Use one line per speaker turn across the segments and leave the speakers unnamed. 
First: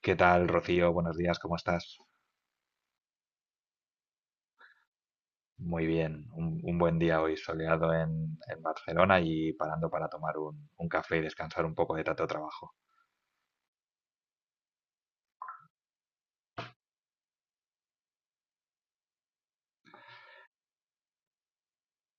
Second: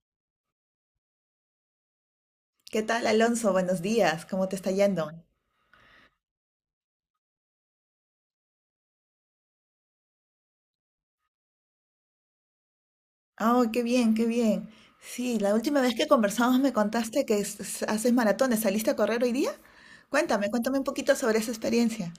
¿Qué tal, Rocío? Buenos días, ¿cómo estás?
¿Qué tal, Alonso? Buenos días. ¿Cómo te está yendo?
Muy bien, un buen día hoy soleado en Barcelona y parando para tomar un café y descansar un poco de tanto trabajo.
Oh, qué bien, qué bien. Sí, la última vez que conversamos me contaste que haces maratones. ¿Saliste a correr hoy día? Cuéntame un poquito sobre esa experiencia.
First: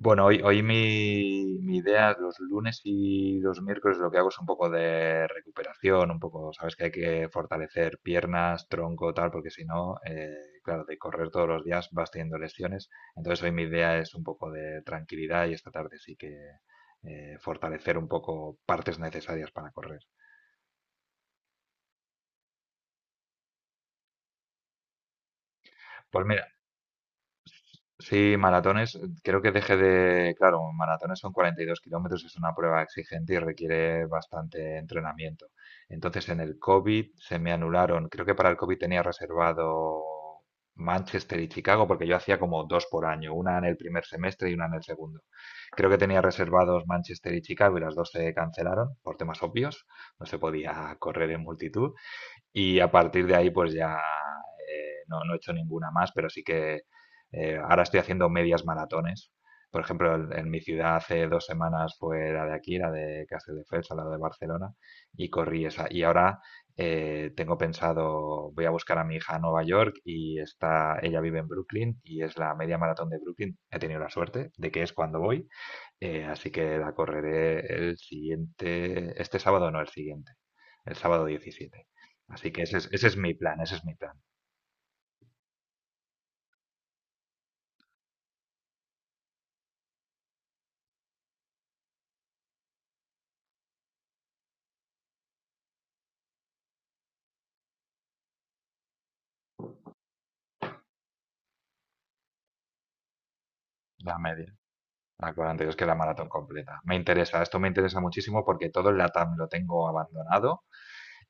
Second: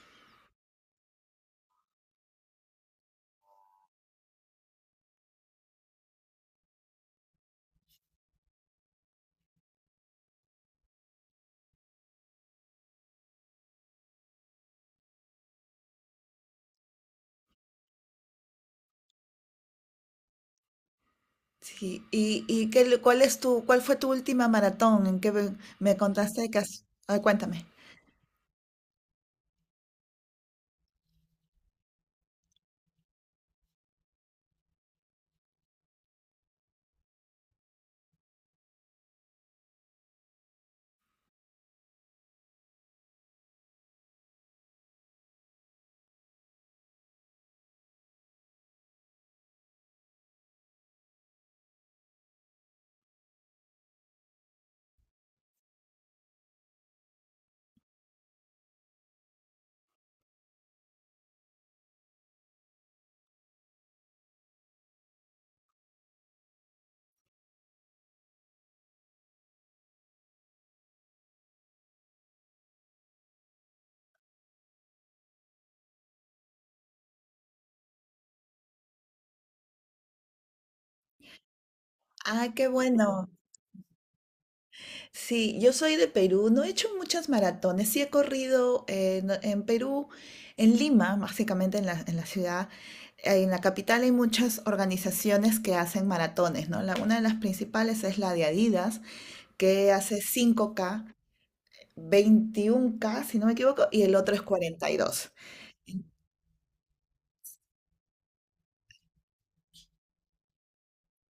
Bueno, hoy mi idea, los lunes y los miércoles lo que hago es un poco de recuperación, un poco, sabes que hay que fortalecer piernas, tronco, tal, porque si no, claro, de correr todos los días vas teniendo lesiones. Entonces hoy mi idea es un poco de tranquilidad y esta tarde sí que fortalecer un poco partes necesarias para correr.
Sí, qué, ¿cuál fue tu última maratón? Me
Pues
contaste
mira,
que has, ah, cuéntame.
sí, maratones, creo que dejé de, claro, maratones son 42 kilómetros, es una prueba exigente y requiere bastante entrenamiento. Entonces en el COVID se me anularon, creo que para el COVID tenía reservado Manchester y Chicago, porque yo hacía como dos por año, una en el primer semestre y una en el segundo. Creo que tenía reservados Manchester y Chicago y las dos se cancelaron por temas obvios, no se podía correr en multitud. Y a partir de ahí, pues ya no he hecho ninguna más, pero sí que ahora estoy haciendo medias maratones. Por ejemplo, en mi ciudad hace 2 semanas fue la de aquí, la de Castelldefels, al lado de Barcelona, y corrí esa. Y ahora tengo pensado, voy a buscar a mi hija a Nueva York y está, ella vive en Brooklyn y es la media maratón de Brooklyn. He tenido la suerte de que es cuando voy, así que la correré el siguiente, este sábado no, el siguiente, el sábado 17. Así
Ah,
que
qué
ese es
bueno.
mi plan, ese es mi plan.
Sí, yo soy de Perú, no he hecho muchas maratones, sí he corrido, en Perú, en Lima, básicamente en en la ciudad, en la capital hay muchas organizaciones que hacen maratones, ¿no? Una de las principales es la de Adidas, que hace 5K, 21K si no me equivoco, y el
La
otro es
media,
cuarenta y
la
dos.
42, que es la maratón completa. Me interesa, esto me interesa muchísimo porque todo el LATAM lo tengo abandonado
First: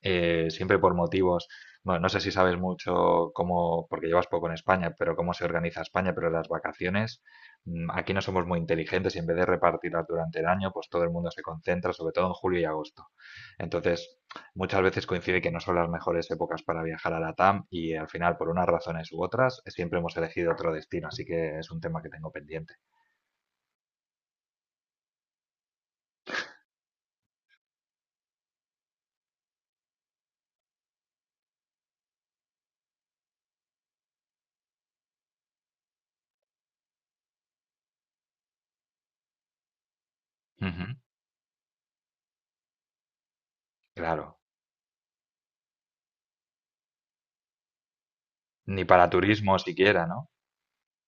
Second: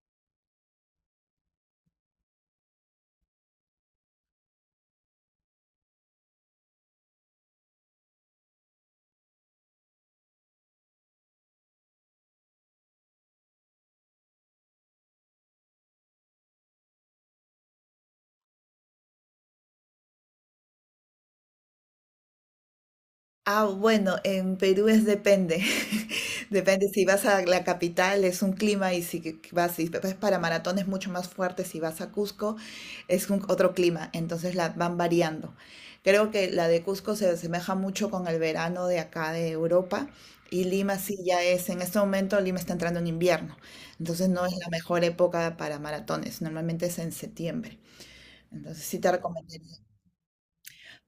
siempre por motivos, no sé si sabes mucho cómo, porque llevas poco en España, pero cómo se organiza España, pero las vacaciones, aquí no somos muy inteligentes y en vez de repartirlas durante el año, pues todo el mundo se concentra, sobre todo en julio y agosto. Entonces, muchas veces coincide que no son las mejores épocas para viajar a la TAM y al final, por unas razones u otras, siempre hemos elegido otro destino, así que es un tema que tengo pendiente.
Ah, bueno, en Perú es depende. Depende si vas a la capital es un clima, y si que vas, si vas para maratón es mucho más fuerte, si vas a Cusco es otro clima, entonces la van variando. Creo que la de Cusco se asemeja mucho con el verano de acá de Europa, y
Ujú,
Lima sí ya es, en este momento Lima está entrando en invierno,
claro,
entonces no es la mejor época para maratones, normalmente es en septiembre.
ni
Entonces sí
para
te
turismo
recomendaría.
siquiera, ¿no?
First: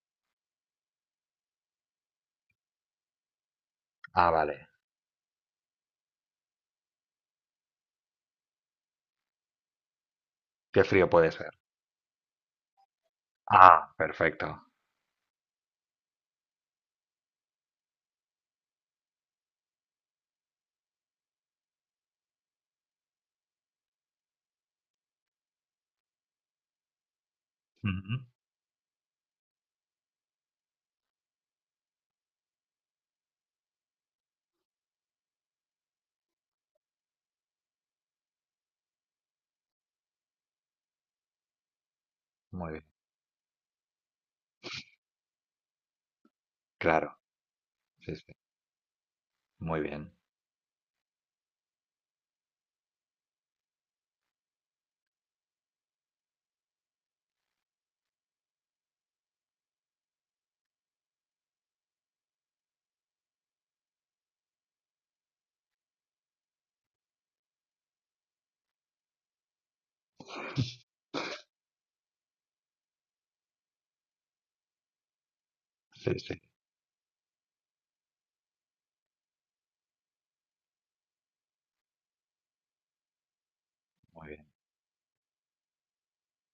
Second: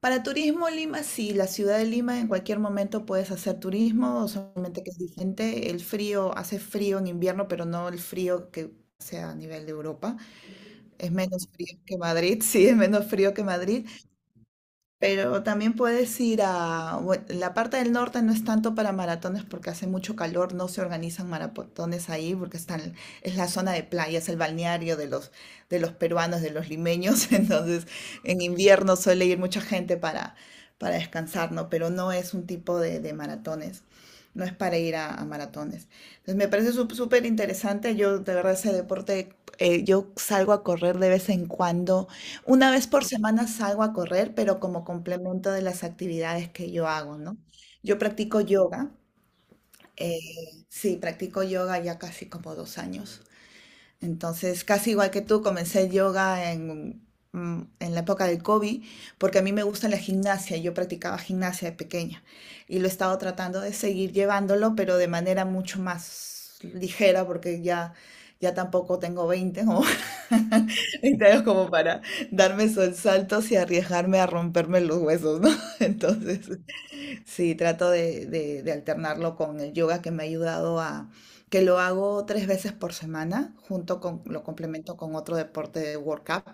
Para turismo Lima, sí, la ciudad de Lima en cualquier momento puedes hacer turismo,
Ah, vale,
solamente que es diferente. El frío, hace frío en invierno, pero no el frío que sea a nivel de Europa.
qué frío
Es
puede
menos
ser.
frío que Madrid, sí, es menos frío que Madrid.
Ah, perfecto.
Pero también puedes ir a, bueno, la parte del norte no es tanto para maratones porque hace mucho calor, no se organizan maratones ahí porque están, es la zona de playa, es el balneario de los peruanos, de los limeños, entonces en invierno suele ir mucha gente para, descansar, ¿no? Pero no es un tipo de maratones, no es para ir a maratones. Entonces me parece súper interesante, yo de verdad ese deporte, yo salgo a correr de vez en cuando, una
Muy bien,
vez por semana salgo a correr, pero como complemento de las actividades que yo
claro,
hago, ¿no? Yo
sí, sí,
practico yoga,
muy bien,
eh, sí, practico yoga ya casi como 2 años. Entonces, casi igual que tú, comencé yoga en, en la época del COVID, porque a mí me gusta la gimnasia, yo practicaba gimnasia de pequeña, y lo he estado tratando de seguir llevándolo, pero de manera mucho más ligera, porque ya, ya tampoco tengo 20 como, 20 años, como para darme esos saltos y arriesgarme a romperme los huesos, ¿no?
sí, sí,
Entonces, sí, trato de alternarlo con el yoga, que me ha ayudado a, que lo hago tres veces por semana, junto con,
muy
lo
bien.
complemento con otro deporte de workout,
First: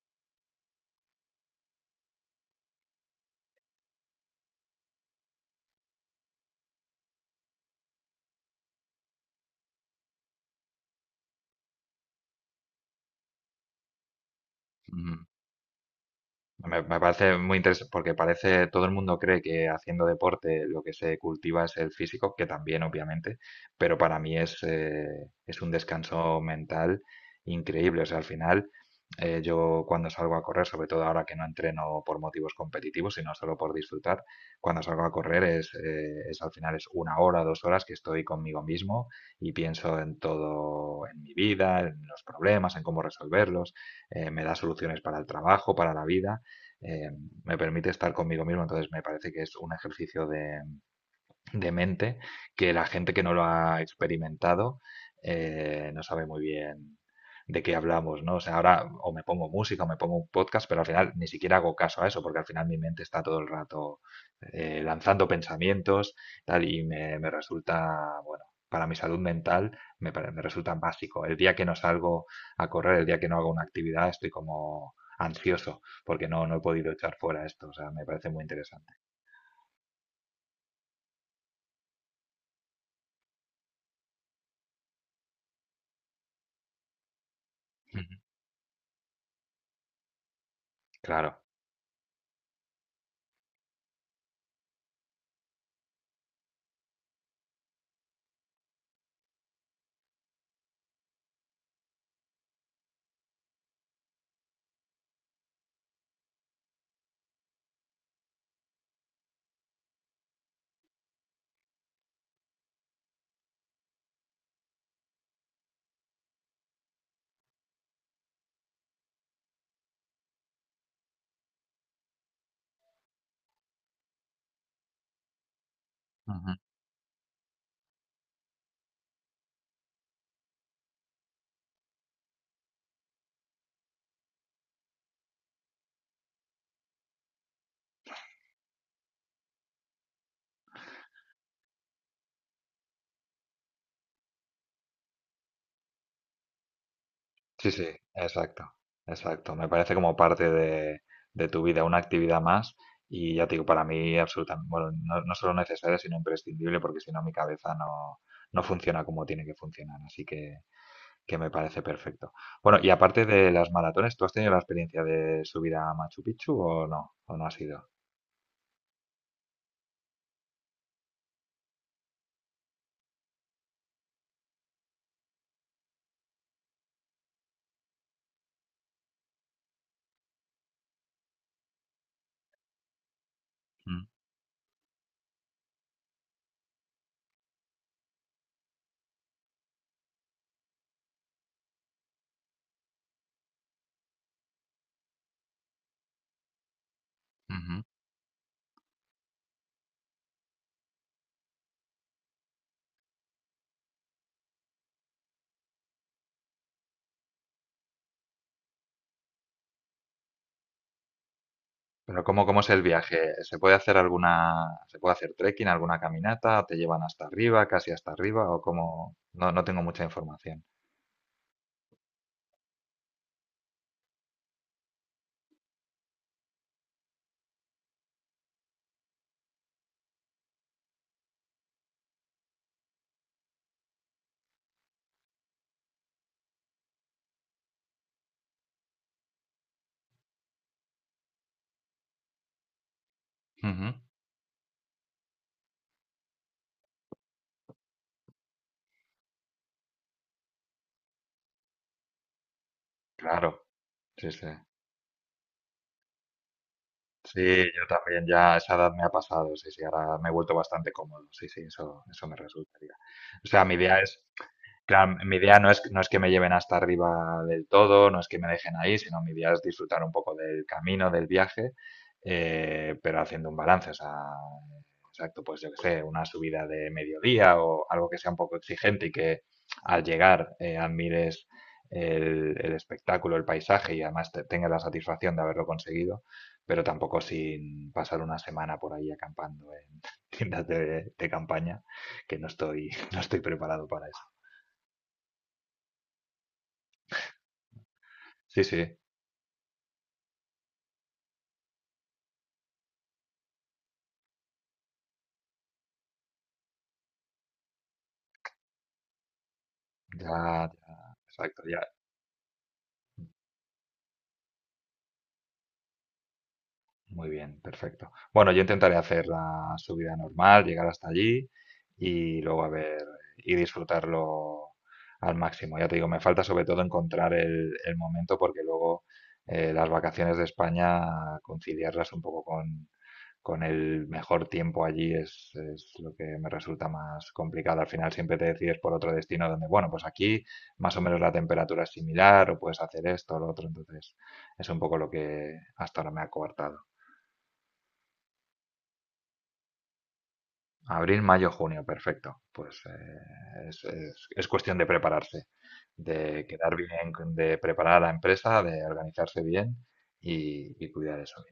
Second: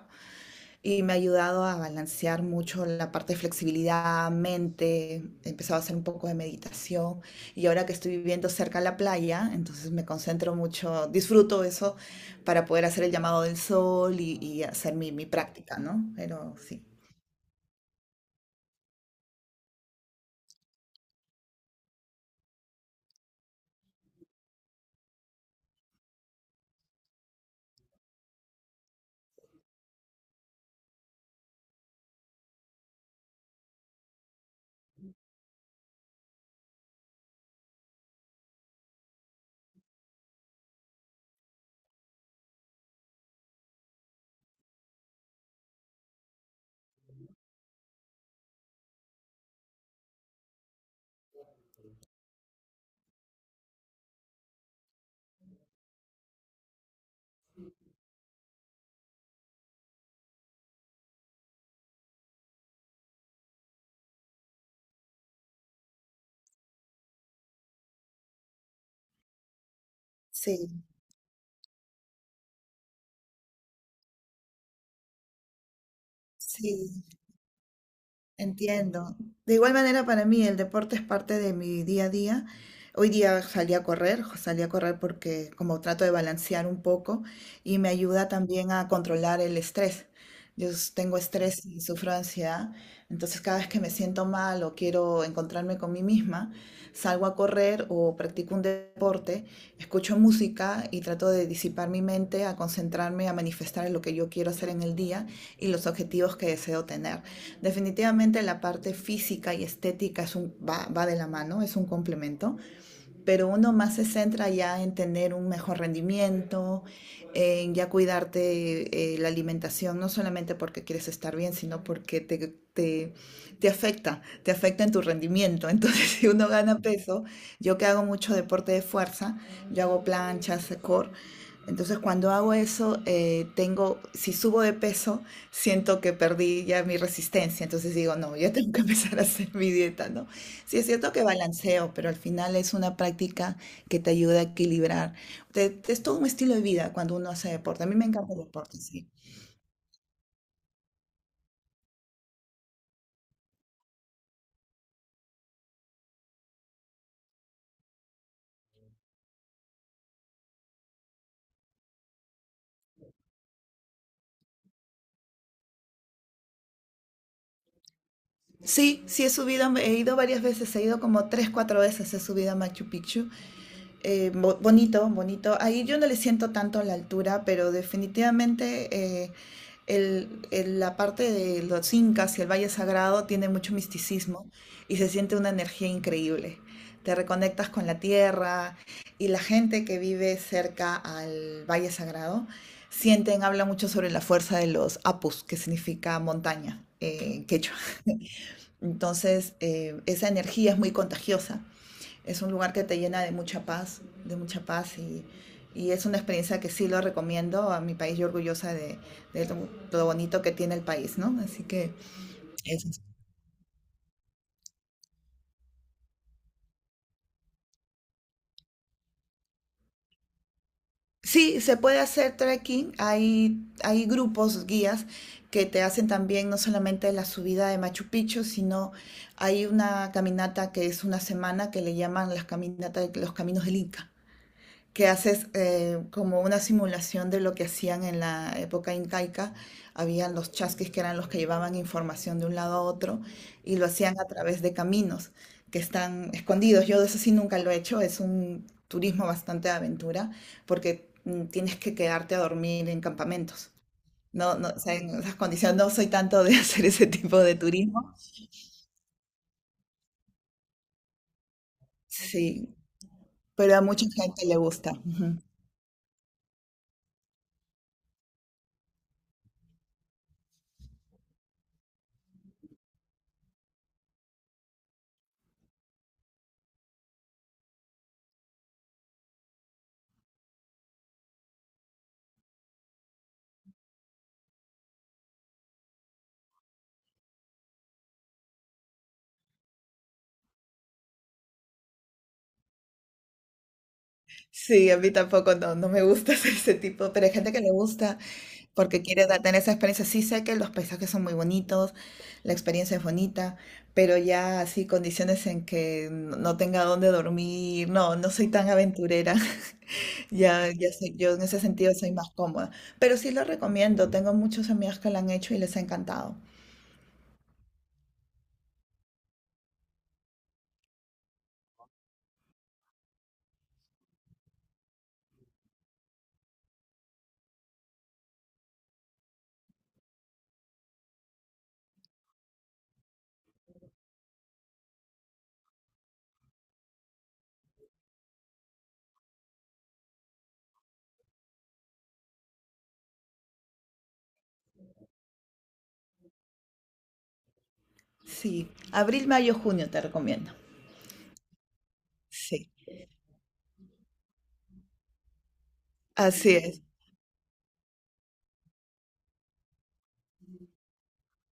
y me ha ayudado a balancear mucho la parte de flexibilidad, mente, he empezado a hacer un poco de meditación, y ahora que estoy viviendo cerca de la playa, entonces me concentro mucho, disfruto eso para poder hacer el llamado del sol, hacer mi
Ujú.
práctica, ¿no? Pero sí.
Me parece muy interesante porque parece, todo el mundo cree que haciendo deporte lo que se cultiva es el físico, que también obviamente, pero para mí es un descanso mental increíble. O sea, al final yo cuando salgo a correr, sobre todo ahora que no entreno por motivos competitivos, sino solo por disfrutar, cuando salgo a correr es al final es una hora, 2 horas que estoy conmigo mismo y pienso en todo, en mi vida, en los problemas, en cómo resolverlos, me da soluciones para el trabajo, para la vida eh, me permite estar conmigo mismo, entonces me parece que es un ejercicio de mente que la gente que no lo ha experimentado no sabe muy bien de qué hablamos, ¿no? O sea, ahora o me pongo música o me pongo un podcast, pero al final ni siquiera hago caso a eso, porque al final mi mente está todo el rato lanzando pensamientos, tal, y me resulta, bueno, para mi salud mental me resulta
Sí,
básico. El día que no salgo a correr, el día que no hago una actividad, estoy como ansioso, porque no he podido echar
sí.
fuera esto, o sea, me parece muy interesante.
Entiendo. De igual manera, para mí el deporte es parte de mi día a día. Hoy día salí a correr, porque como trato de balancear un poco, y me
Ujú.
ayuda también a controlar el estrés. Yo tengo
Claro.
estrés y sufro de ansiedad, entonces cada vez que me siento mal o quiero encontrarme con mí misma, salgo a correr o practico un deporte, escucho música y trato de disipar mi mente, a concentrarme, a manifestar en lo que yo quiero hacer en el día, y los objetivos que deseo tener. Definitivamente la parte física y estética es va de la mano, es un complemento, pero uno más se centra ya en tener un mejor rendimiento, en ya cuidarte, la alimentación, no solamente porque quieres estar bien, sino porque te afecta en tu rendimiento. Entonces, si uno gana peso, yo que hago mucho deporte de fuerza, yo hago planchas, core, entonces cuando hago eso, tengo, si subo de peso, siento que perdí ya mi resistencia. Entonces digo, no, ya tengo que empezar a hacer mi dieta, ¿no? Sí, es cierto que balanceo, pero al final es una práctica que te ayuda a equilibrar. Es todo un estilo de vida cuando uno hace
Sí,
deporte.
sí,
A mí me encanta el
exacto,
deporte, sí.
exacto. Me parece como parte de tu vida, una actividad más. Y ya te digo, para mí absolutamente, bueno, no solo necesaria, sino imprescindible, porque si no mi cabeza no funciona como tiene que funcionar. Así que me parece perfecto. Bueno, y aparte de las maratones, ¿tú has tenido la experiencia de subir a Machu Picchu o no? ¿O no has ido?
Sí, sí he subido, he ido varias veces, he ido como tres, cuatro veces, he subido a Machu Picchu. Bonito, bonito. Ahí yo no le siento tanto la altura, pero definitivamente, eh, la parte de los incas y el Valle Sagrado tiene mucho
Mm,
misticismo, y se siente una energía increíble. Te reconectas con la tierra, y la gente que vive cerca al Valle Sagrado sienten, habla mucho sobre la fuerza de los apus, que significa montaña, en quechua.
ujú.
Entonces, esa energía es muy contagiosa. Es un lugar que te llena de mucha paz, de mucha paz, es una experiencia que sí lo recomiendo a mi país. Yo orgullosa de lo bonito que tiene el país, ¿no? Así que
Pero ¿cómo, cómo es el
eso.
viaje? ¿Se puede hacer alguna, se puede hacer trekking, alguna caminata? ¿Te llevan hasta arriba, casi hasta arriba? ¿O cómo? No, no tengo mucha información.
Sí, se puede hacer trekking. Hay grupos, guías que te hacen también, no solamente la subida de Machu Picchu, sino hay una caminata que es una semana, que le llaman las caminatas, los caminos del Inca. Que haces, como una simulación de lo que hacían en la época incaica. Habían los chasquis, que eran los que llevaban información de un lado a otro, y lo
Ujú,
hacían a través de caminos que están escondidos. Yo de eso sí nunca lo he hecho, es un turismo bastante de aventura porque, tienes que quedarte a dormir en
claro,
campamentos.
sí, sí.
No, no, o sea, en esas condiciones no soy tanto de hacer ese tipo de
Sí, yo
turismo.
también ya a esa edad me ha pasado, sí, sí, ahora me he vuelto bastante cómodo, sí, sí, eso me
Sí,
resultaría. O sea, mi
pero a
idea
mucha
es,
gente le gusta.
claro, mi
Ujú.
idea no es que me lleven hasta arriba del todo, no es que me dejen ahí, sino mi idea es disfrutar un poco del camino, del viaje, pero haciendo un balance, o sea, exacto, pues yo qué sé, una subida de mediodía o algo que sea un poco exigente y que al llegar admires el espectáculo, el paisaje y además tengas la satisfacción de haberlo conseguido, pero tampoco sin pasar una semana por ahí acampando en tiendas de campaña, que no estoy, no estoy preparado para eso.
Sí, a mí tampoco, no, no me gusta hacer ese tipo, pero hay gente que le gusta.
Sí, sí,
Porque quiero tener esa experiencia. Sí sé que los paisajes son muy bonitos, la experiencia es bonita, pero ya así, condiciones en que no tenga dónde dormir, no, no soy tan aventurera. Ya,
ya,
ya
ya,
sé, yo en ese
exacto, ya.
sentido soy más cómoda, pero sí lo recomiendo. Tengo muchos amigos que lo han hecho y les ha encantado.
Muy bien, perfecto. Bueno, yo intentaré hacer la subida normal, llegar hasta allí y luego a ver y disfrutarlo al máximo. Ya te digo, me falta sobre todo encontrar el momento porque luego las vacaciones de España, conciliarlas un poco con el mejor tiempo allí es lo que me resulta más complicado. Al final siempre te decides por otro destino donde, bueno, pues aquí más o menos la temperatura es similar o puedes hacer esto o lo otro. Entonces es un poco lo que hasta ahora me ha coartado.
Sí, abril, mayo, junio te recomiendo.
Abril, mayo, junio, perfecto.
Sí,
Pues es cuestión de prepararse, de
así
quedar
es.
bien, de preparar a la empresa, de organizarse bien y cuidar eso.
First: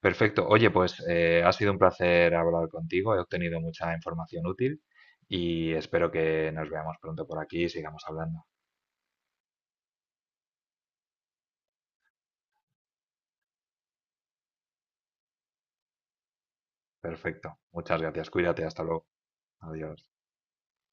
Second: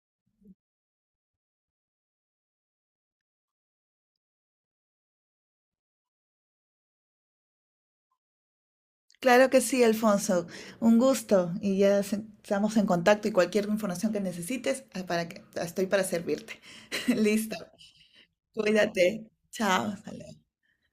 Perfecto. Oye, pues ha sido un placer hablar contigo. He obtenido mucha información útil y espero que nos veamos pronto por aquí y sigamos hablando.
Claro que sí, Alfonso. Un gusto, y ya estamos en contacto, y cualquier información que necesites, ah, estoy para servirte. Listo.
Perfecto. Muchas gracias. Cuídate. Hasta luego.
Cuídate. Chao.
Adiós.
Hasta luego.